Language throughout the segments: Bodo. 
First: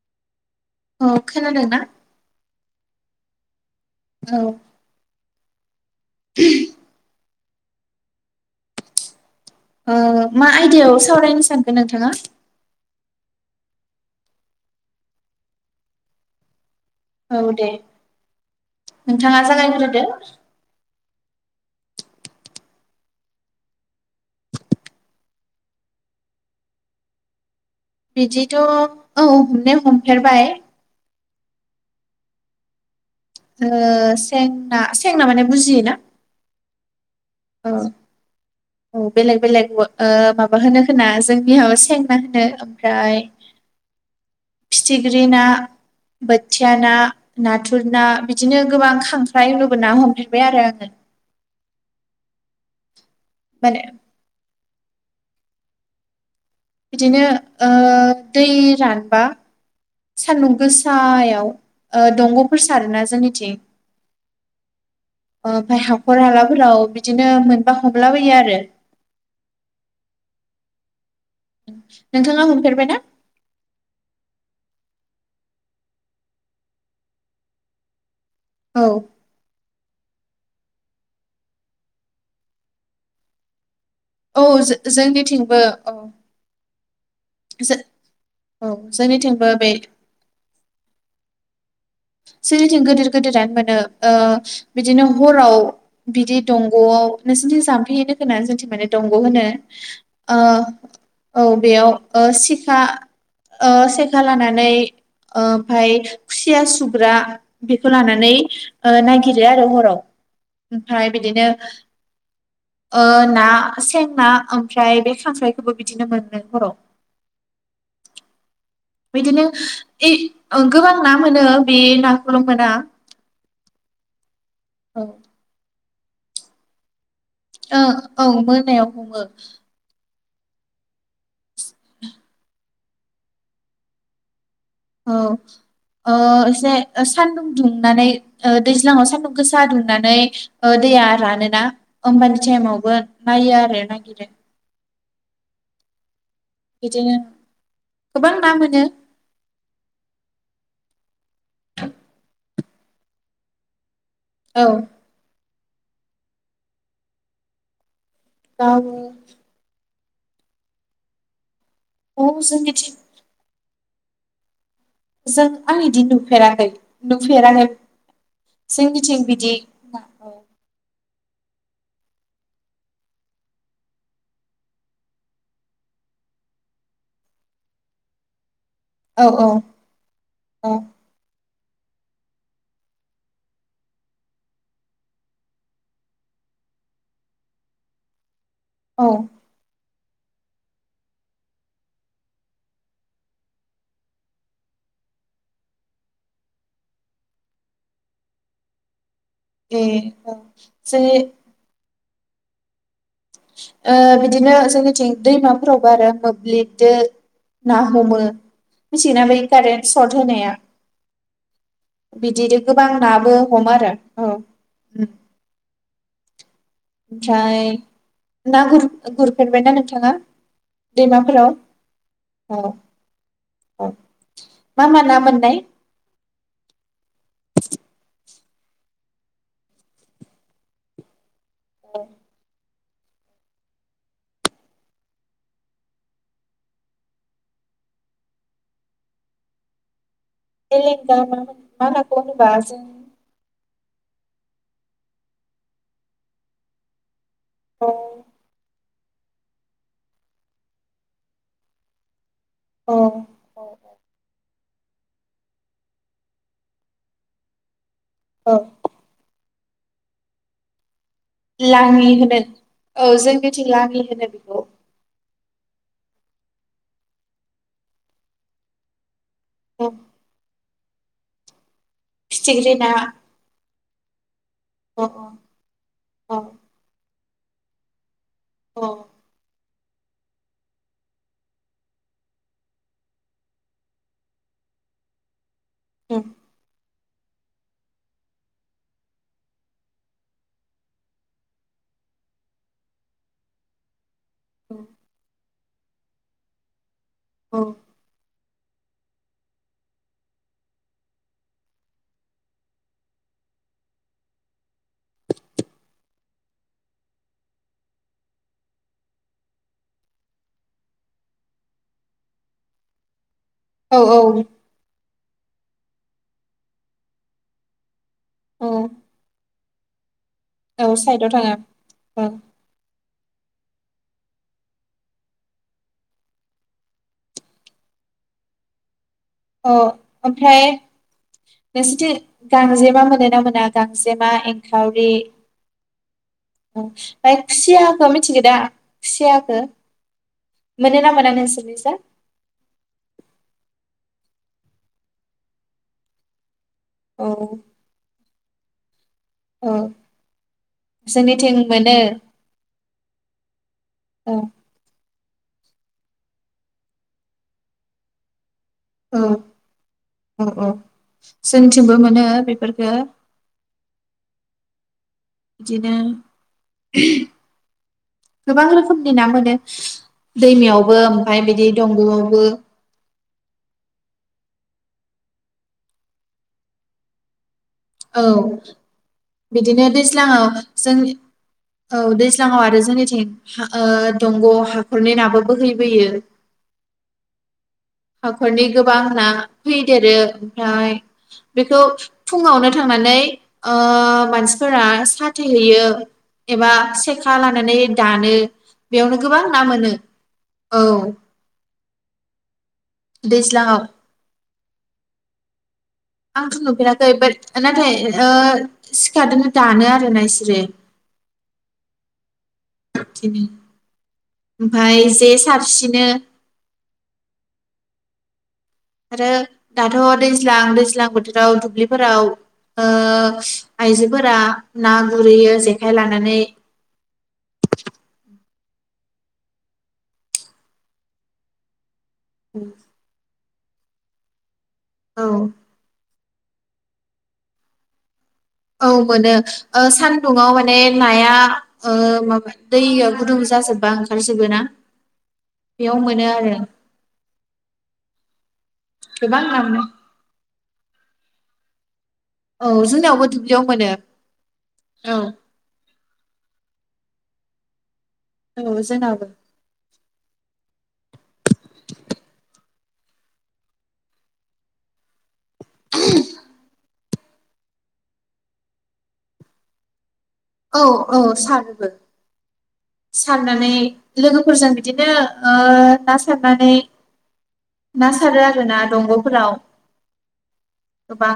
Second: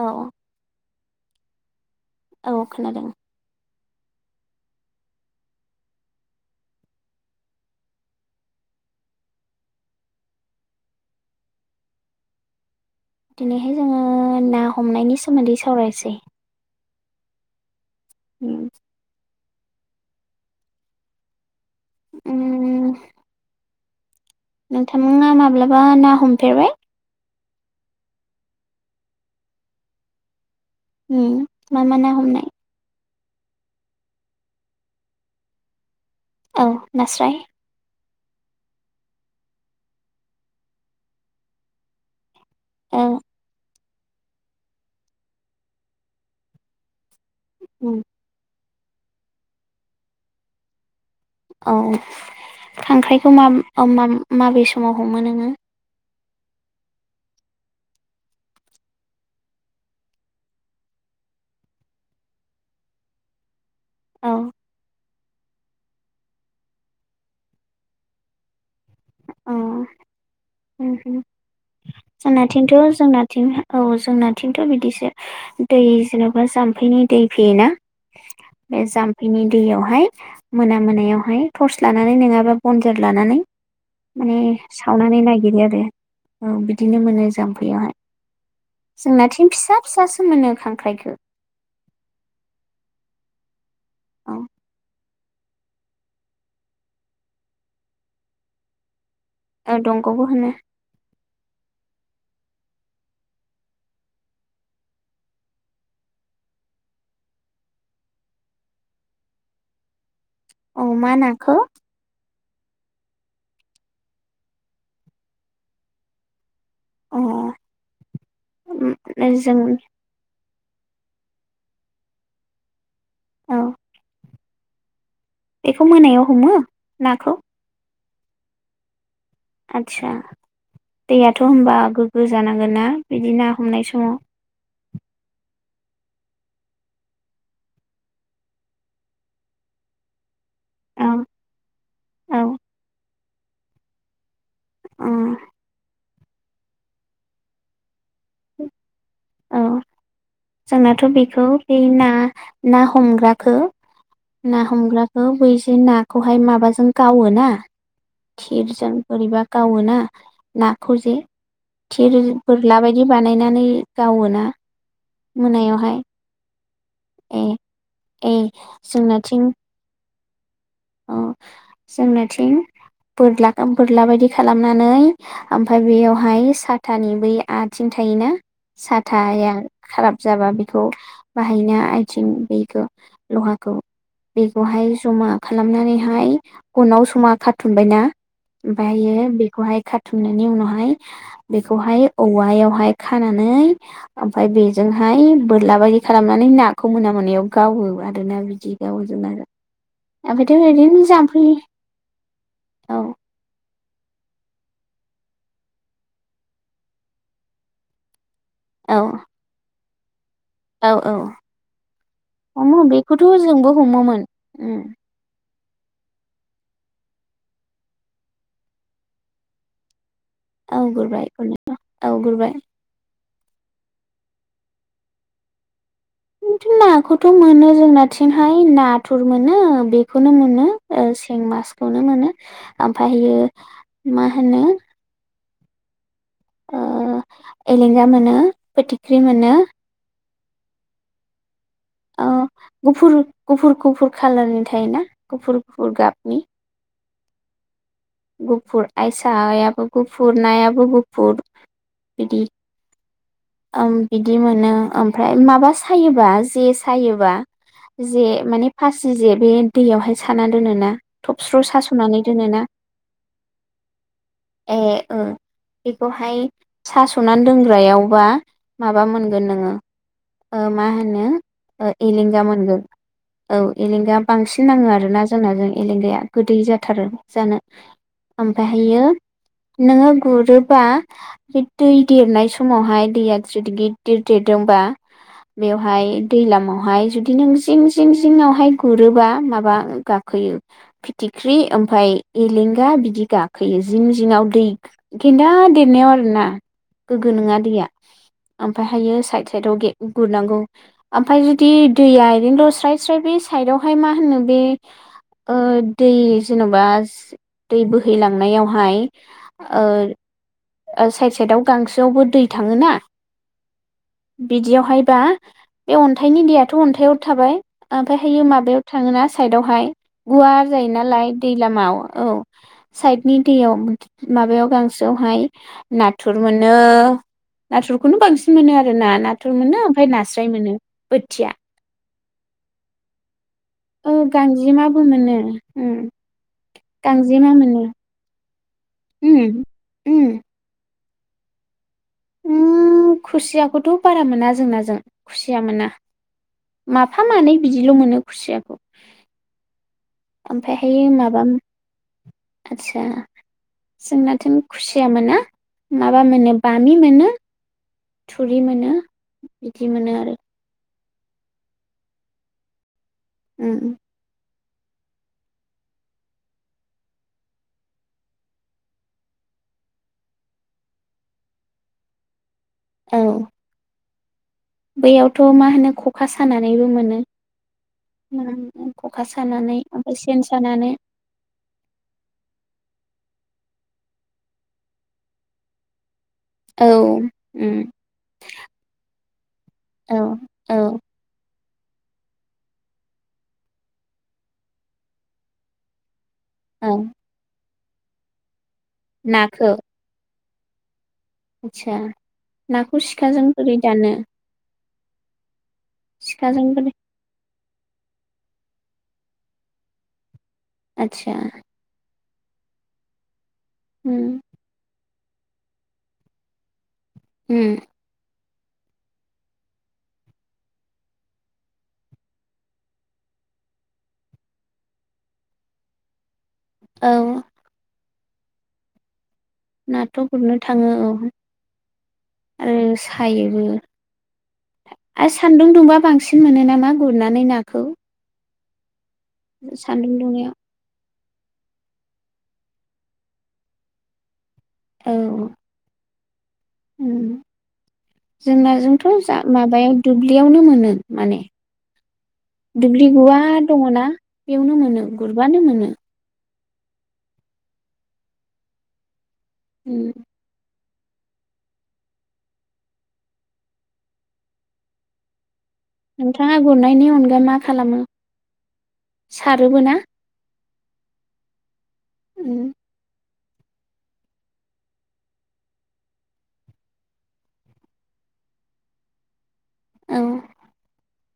औ अ खोनादों ना? औ खोनादों। औ। ओ मा आयदायाव सावरायनो सानखो नोंथाङा? दिनैहाय जोङो ना हमनायनि सोमोन्दै सावरायसै। औ दे। जायग्रोदो। उम। नोंथांमोनहा माब्लाबा ना हमफेरबाय? बिदिथ औ हमनाया हमफेरबाय। मा मा ना हमनाय? जों सें ना सेंना माने बुजिय ना? औ नास्राय औ औ बेलेग बेलेग माबा होनो खोमा जोंनियाव माबा सें ना होनो औ ओमफ्राय फिथिख्रि ना बोथिया ना नाथुर ना उम बिदिनो गोबां खांख्राय नुबोना हमबोबाय आरो आङो। औ खांख्राय [inaudible] माने माबे समाव हमो नोङो? बिदिनो दै रानबा सान्दुं गोसायाव दंगफोर सारोना जोंनिथिं। औ अ बेहाय। हखर हालाफोराव बिदिनो मोनबा हमला बायो आरो उम नोंथाङा जोंनिथिंथ हमफेरबायना जोंनिथिं औ जोंनाथिं। थ बिदिसो दै जेनबा जाम्फैनि दै फैयोना? बे औ जाम्फैनि दैयावहाय मोना मोनायावहाय टर्स लानानै नङाबा बनजार लानानै माने औ जो- सावनानै जोंनिथिंबो नागिरो आरो औ औ बिदिनो मोनो जो- जाम्फैयावहाय औ जोंनिथिंबो जोंनाथिं बे फिसा फिसासो मोनो खांख्राइखौ सेरथिं गोदोर गोदोरानो मोनो औ ओ बिदिनाव हराव बिदि दंगआव नोंसोरनिथिं जाम्फैनो गोनां जोंथि माने दंग ब होननो औ दंग'बो आ होनो औ बेयाव ओ सिखा ओ सेखा लानानै ओमफाय खुसिया सुब ग्रा बिखौ लानानै ओ नागिरो आरो हराव औ ओमफ्राय मा बिदिनो नाखौ ओ ना सें ना ओमफ्राय बे खांख्राइखौबो बिदिनो मोनन्नो हराव अ बिदिनो जों इ ओ गोबां ना मोनो बे नाखौल मोना औ औ एखौ मोनायाव हमो नाखौ ओ औ मोनायाव हमो आदसा दैयाथ' होनबा गोग्गो जानांगोनना बिदि ना हमनाय समाव औ ओ एसे ओ सानदुं दुंनानै ओ दैज्लाङाव सान्दुं गोसा दुंनानै ओ दैया औ रानोना औ ओमबानि टाइमावबो नायो आरो नागिरो। ओम बिदिनो गोबां ना मोनो औ जोंनाथ बेखौ बे ना ना हमग्राखो औ ना हमग्राखौ बै बे नाखौहाय माबाजों गावो ना थिरजों गावो बोरैबा गावोना नाखौजे थिर औ बोरला जोंनिथिं बायदि बानायनानै गावोना जों आं मोनायावहाय इदि नुफेराखै ए नुफेरानो ए जोंनिथिं जोंनाथिं बिदि औ अ जोंनाथिं बोरला बोरला बायदि खालामनानै ओमफ्राय बेयावहाय साथानि बै आथिं थायोना औ साथाया खाराब जाबा औ बेखौ बाहा हायना आथिं बेखौ लहाखौ बेखौहाय जमा खालामनानैहाय गनाव समा खाथुमबायना औ ओमफायो बेखौहाय खा थुननायनि उनावहाय बेखौहाय औवायावहाय खानानै ओमफाय बेजोंहाय बोरलाबादि खालामनानै नाखौ मोना मोनायाव गावो आरोना बिदि गावो जोंना ए औ ओमफ्रायथ' ओरैनो जोंनि जाम्फै औ ओ बिदिनो जोंनिथिं दैमाफोरावबो आरो मोब्लिबदों ना हमो। औ मिथियोना बै कारेन्ट सत होनाया औ औ बिदिनो हमो गोबां बेखौथ' नाबो जोंबो हमो आरो हमोमोन औ उम ओमफ्राय ना गर-गुरफेरबायना नोंथाङा औ गुरबाय दैमाफोराव गुरनायथ औ गुरबाय औ मा मा ना मोननाय [unintelligible] थ मोनो जोंना नहाय नाथुर मोनो बेखौनो मोनो ओ जों मासखौनो औ मोनो ओमफायो मा होनो ओ एलेंगा मोनो फोथिख्रि मोनो [inaudible] मा नाखौ ओ होनोब्ला जों गुफुर गुफुर गुफुर कालारनि थायोना गुफुर गुफुर गाबनि औ गुफुर आयसायाबो गुफुर नायाबो गुफुर बिदि औ औ आं बिदि मोनो ओमफ्राय माबा सायोबा जे सायोबा जे औ माने फासि जे बे दैयावहाय साना दोनोना थबस्रु लाङि सासनानै होनो दोनोना औ जोंनिथिं लानि होनो बेखौ बेखौ हाय सा सनानै दोनग्रायाव बा माबा मोन गोन नोङो औ ओ मा होनो एलेंगा फिथिख्रि मोनगोन ना औ एलेंगा बांसिन नाङो औ आरोना जोंना जों एलेंगाया औ गोदै जाथारो जानो ओमफ्राय औ हाययो नोङो गुरोबा बे दै देरनाय समावहाय दैया जुदि गिददिर देरदोंबा बेवहाय उम दैलामावहाय जुदि नों जिं जिं जिंआवहाय गुरोबा माबा गाखोयो फिथिख्रि ओमफाय एलेंगा बिदि गाखोयो जिं जिं दिनाव दै [unintelligible] [unintelligible] आरो ना। गोगो नोङा औ दैया ओमफ्रायहायो साइद साइद आव गे गुरनांगौ ओमफफ्राय जुदि दैया ओरैनोल स्राय स्राय बे साइदआवहाय मा होनो ओ दै जेनबा दै बोहैलांनायावहाय ओ साइद साइदआव गांसोआवबो दै थाङोना औ औ बिदियावहाय बा। बे अन्थाइनि दैेयाथ अन्थाइआव थाबाय। ओमफफ्रायहायो औ मायाव थाङोना साइदआव हाय। गुवार जायो औ साइदआव नालाय थाङो दै लामायाव। औ साइडनि। दैयाव माबायाव गांसोयावहाय नाथुर मोनो नाथुरखौनो बांसिन मोनो आरो ना। नाथुर औ मोनो ओमफ्राय नास्राय ओमफ्राय मोनो बोथिया नोंसिथि गांजेमा मोनोना मोना औ गांजेमा गांजेमाबो एंखावरि। मोनो उम फाय गांजेमा मोनो खुसियाखौ मिथि जेदा उम खुसियाखो उम मोनोना [unintelligible] उम खुसियाखौथ बारा मोना जोंनाजों खुसिया मोना। औ माफा मानै बिदिल मोनो। खुसियाखौ औ जोंनिथिं मोनो। आतसा औ जोंनाथिं खुसिया मोन ना माबा मोनो बामि मोनो थु थुरि मोनो औ बिदि मोनो आरो औ औ जोंथिंबो मोनो बेफोरखो उम उम बिदिनो गोबां रोखोमनि ना मोनो दैमायावबो ओमफाय बिदि दंगआवबो। औ बैयावथ मा होनो खखा सानानैबो मोनो। औ खखा सानानै बिदिनो ओमफ्राय सेन दैज्लाङाव सानानै जों औ दैज्लाङाव आरो जोंनिथिं हा ओ दंग हाखरनि नाबो बोहैैबोयो। औ उम हाखरनि गोबां ना फैदेरो औ औ ओमफ्राय बेखौ फुङावनो थांनानै ओ मानसिफोरा साथेहैयो। एबा औ सेखा लानानै दानो बेयावनो गोबां ना मोनो। औ आतसा नाखौ सिखाजों बोरै दैज्लाङाव दानो? आंथ सिखाजों बोरै नुफेराखै बात नाथाय ओ सिखादोनो दानो आरोना इसोरो। आतसा। [unintelligible] उम ओमफाय। दे सारसिनो। उम आरो दाथ दैज्लां दैज्लां बोथोराव दुब्लिफोराव ओ आइजोफोरा ना गुरहैयो जेखाइ लानानै। औ नाथ गुरनो थाङो औ आरो सायोबो। आ औ सान्दुं दुंबा बां सिन मोनो नामा गुरनानै नाखौ? औ। मोनो ओ सान्दुं सानदुङाव दुंनायाव माने नाया ओ माबा दैया गुदुं जाजोबबा ओंखार जोबो ना? औ। नो आरो। ओम जोंना ओजोंथ जा गोबां ना मोनो माबायाव दुब्लियावनो मोनो माने। औ दुब्लि जोंनावबो गुवार दुब्लियाव मोनो दङना बेयावनो मोनो औ गुरबानो मोनो। औ जोंनावबो। उम। नोंथाङा गुरनायनि अनग ओम मा खालामो सारोबो ना? औ औ सारोबो। उम। सारनानै लोगोफोरजों बिदिनो ओ ना सारनानै ना सारो आरो ना दंग फोराव। औ। गोबां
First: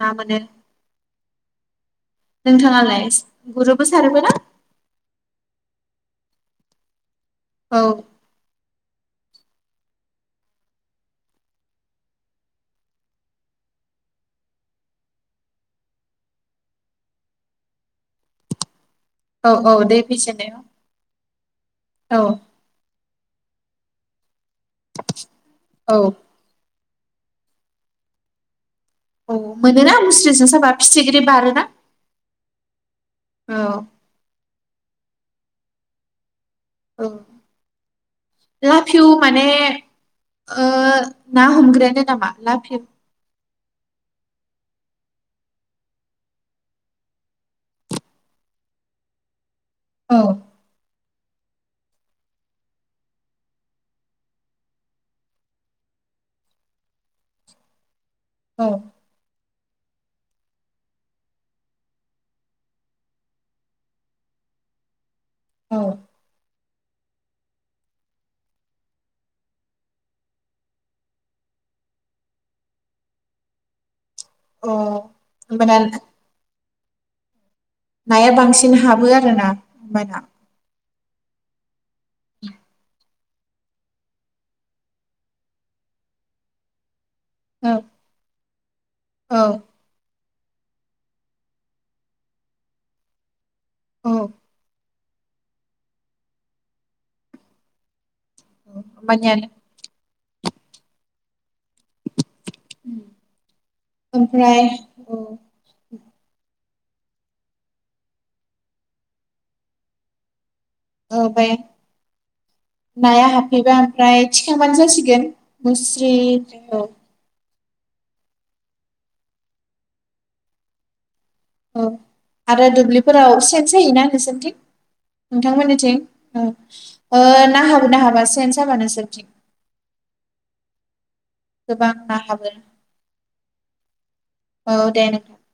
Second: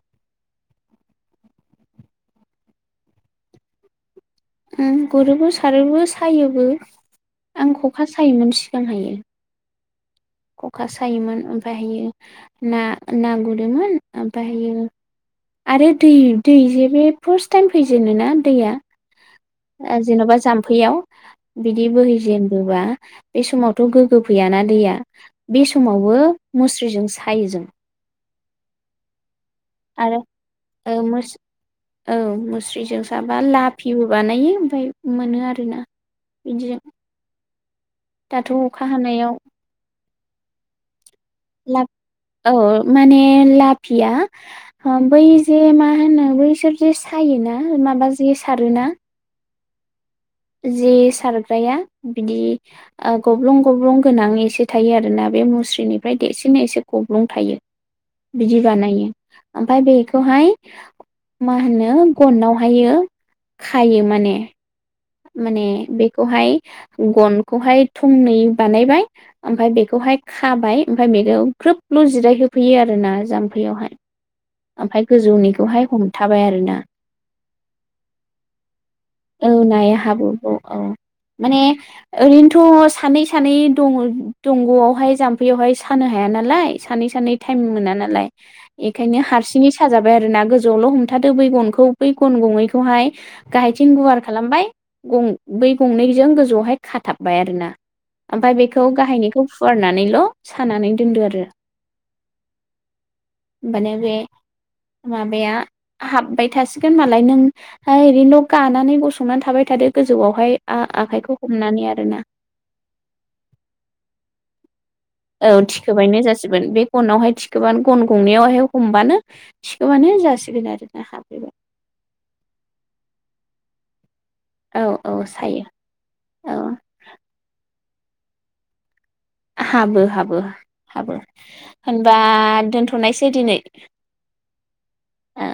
ना मोनो। नोंथाङालाय गुरोबो सारोबो ना? ओम गुरोबो सारोबो सायोबो। आं औ खखा सायोमोन सि [unintelligible] हायो। खखा सायोमोन ओमफायहायो ना ना गुरोमोन ओमफायहायो आरो दै दै जे बे फार्स्ट टाइम फैजेनो ना दैया। औ औ दै जेनबा फैजेननायाव जाम्फैयाव बिदि औ बोहैजेनबोबा बे समावथ गोगो फैयाना दै बे औ समावबो मुस्रिजों। सायो जों। औ मोनोना आरो मुस्रिजों साबा ओ फिथिख्रि बारोना मोस-औ मुस्रिजों साबा औ लाफिबो बानायो ओमफाय। मोनो आरो ना। [unintelligible] औ लाफिउ माने ओ। ना हमग्रायानो नामा लाभ औ औ लाफिउ माने ला लाफिया बै जे मा होनो बैसोर जे सायोना माबा जे सारोना। औ जिस। सारग्राया बिदि ओ गब्लं-गब्लं गोनां एसे थायो आरोना बे मुस्रिनिफ्राय देरसिन एसे गब्लं थायो। बिदि औ बानायो। ओमफाय बेखौहाय मा होनो गनावहायो खायो माने। माने औ बेखौहाय गनखौहाय थंनै बानायबाय ओमफाय बेखौहाय खाबाय ओमफाय बेखौ ग्रोब ल जिराय होफैयो आरोना जाम्फैयावहाय। अ ओमफाय होमबाना गोजौनिखौहाय हमथाबाय आरो ना। नाया बांसिन हाबो आरोना औ ओम नाया बाना हाब्रुखौ औ माने ओरैनोथ सानै सानै दं दंग आवहाय जामफैयावहाय सानो हाया नालाय सानै सा [unintelligible] टाइम औ मोना नालाय एखा औ [unintelligible] साजाबाय आरो ना गोजौआवल हमथादो बै गनखौ बै गन गंनैखौहाय गाहायथिं औ गुवार खालामबाय गं बै गंनैजों गोजौआवहाय खाथाबबाय आरोना ओमफाय बेखौ होमबानिया गाहायनिखौ फुवारनानैल सानानै दोनदो आरो बानाय [unintelligible] ओमफ्राय औ औ माबाया हाबबाय। थसिगोन मालाय नों‌ आ ओरैनोल गानानै गसंनानै थाबाय थादो गोजौआवहाय औ आखाइखौ बे हमनानै आरोना नाया हाबफैबा ओमफ्राय [unintelligible] औ मुस्रि थिखोबायनो जासिगोन औ बे गनावहाय थि बानो गन गंनैआवहाय हमबानो थिखोबानो जासिगोन आरो ना [unintelligible] ओ आरो दुब्लिफोराव सेन सायोना नोंसोर? थिग औ औ सायो नोंथांमोननिथिं औ‌ औ ओ ना हाबो हाबा सेन साबा नोंसोरनिथिं हाबो हाबो हाब गोबां ना होनबा हाबो दोनथनोयसै दिनै। औ दे नोंथां। ओ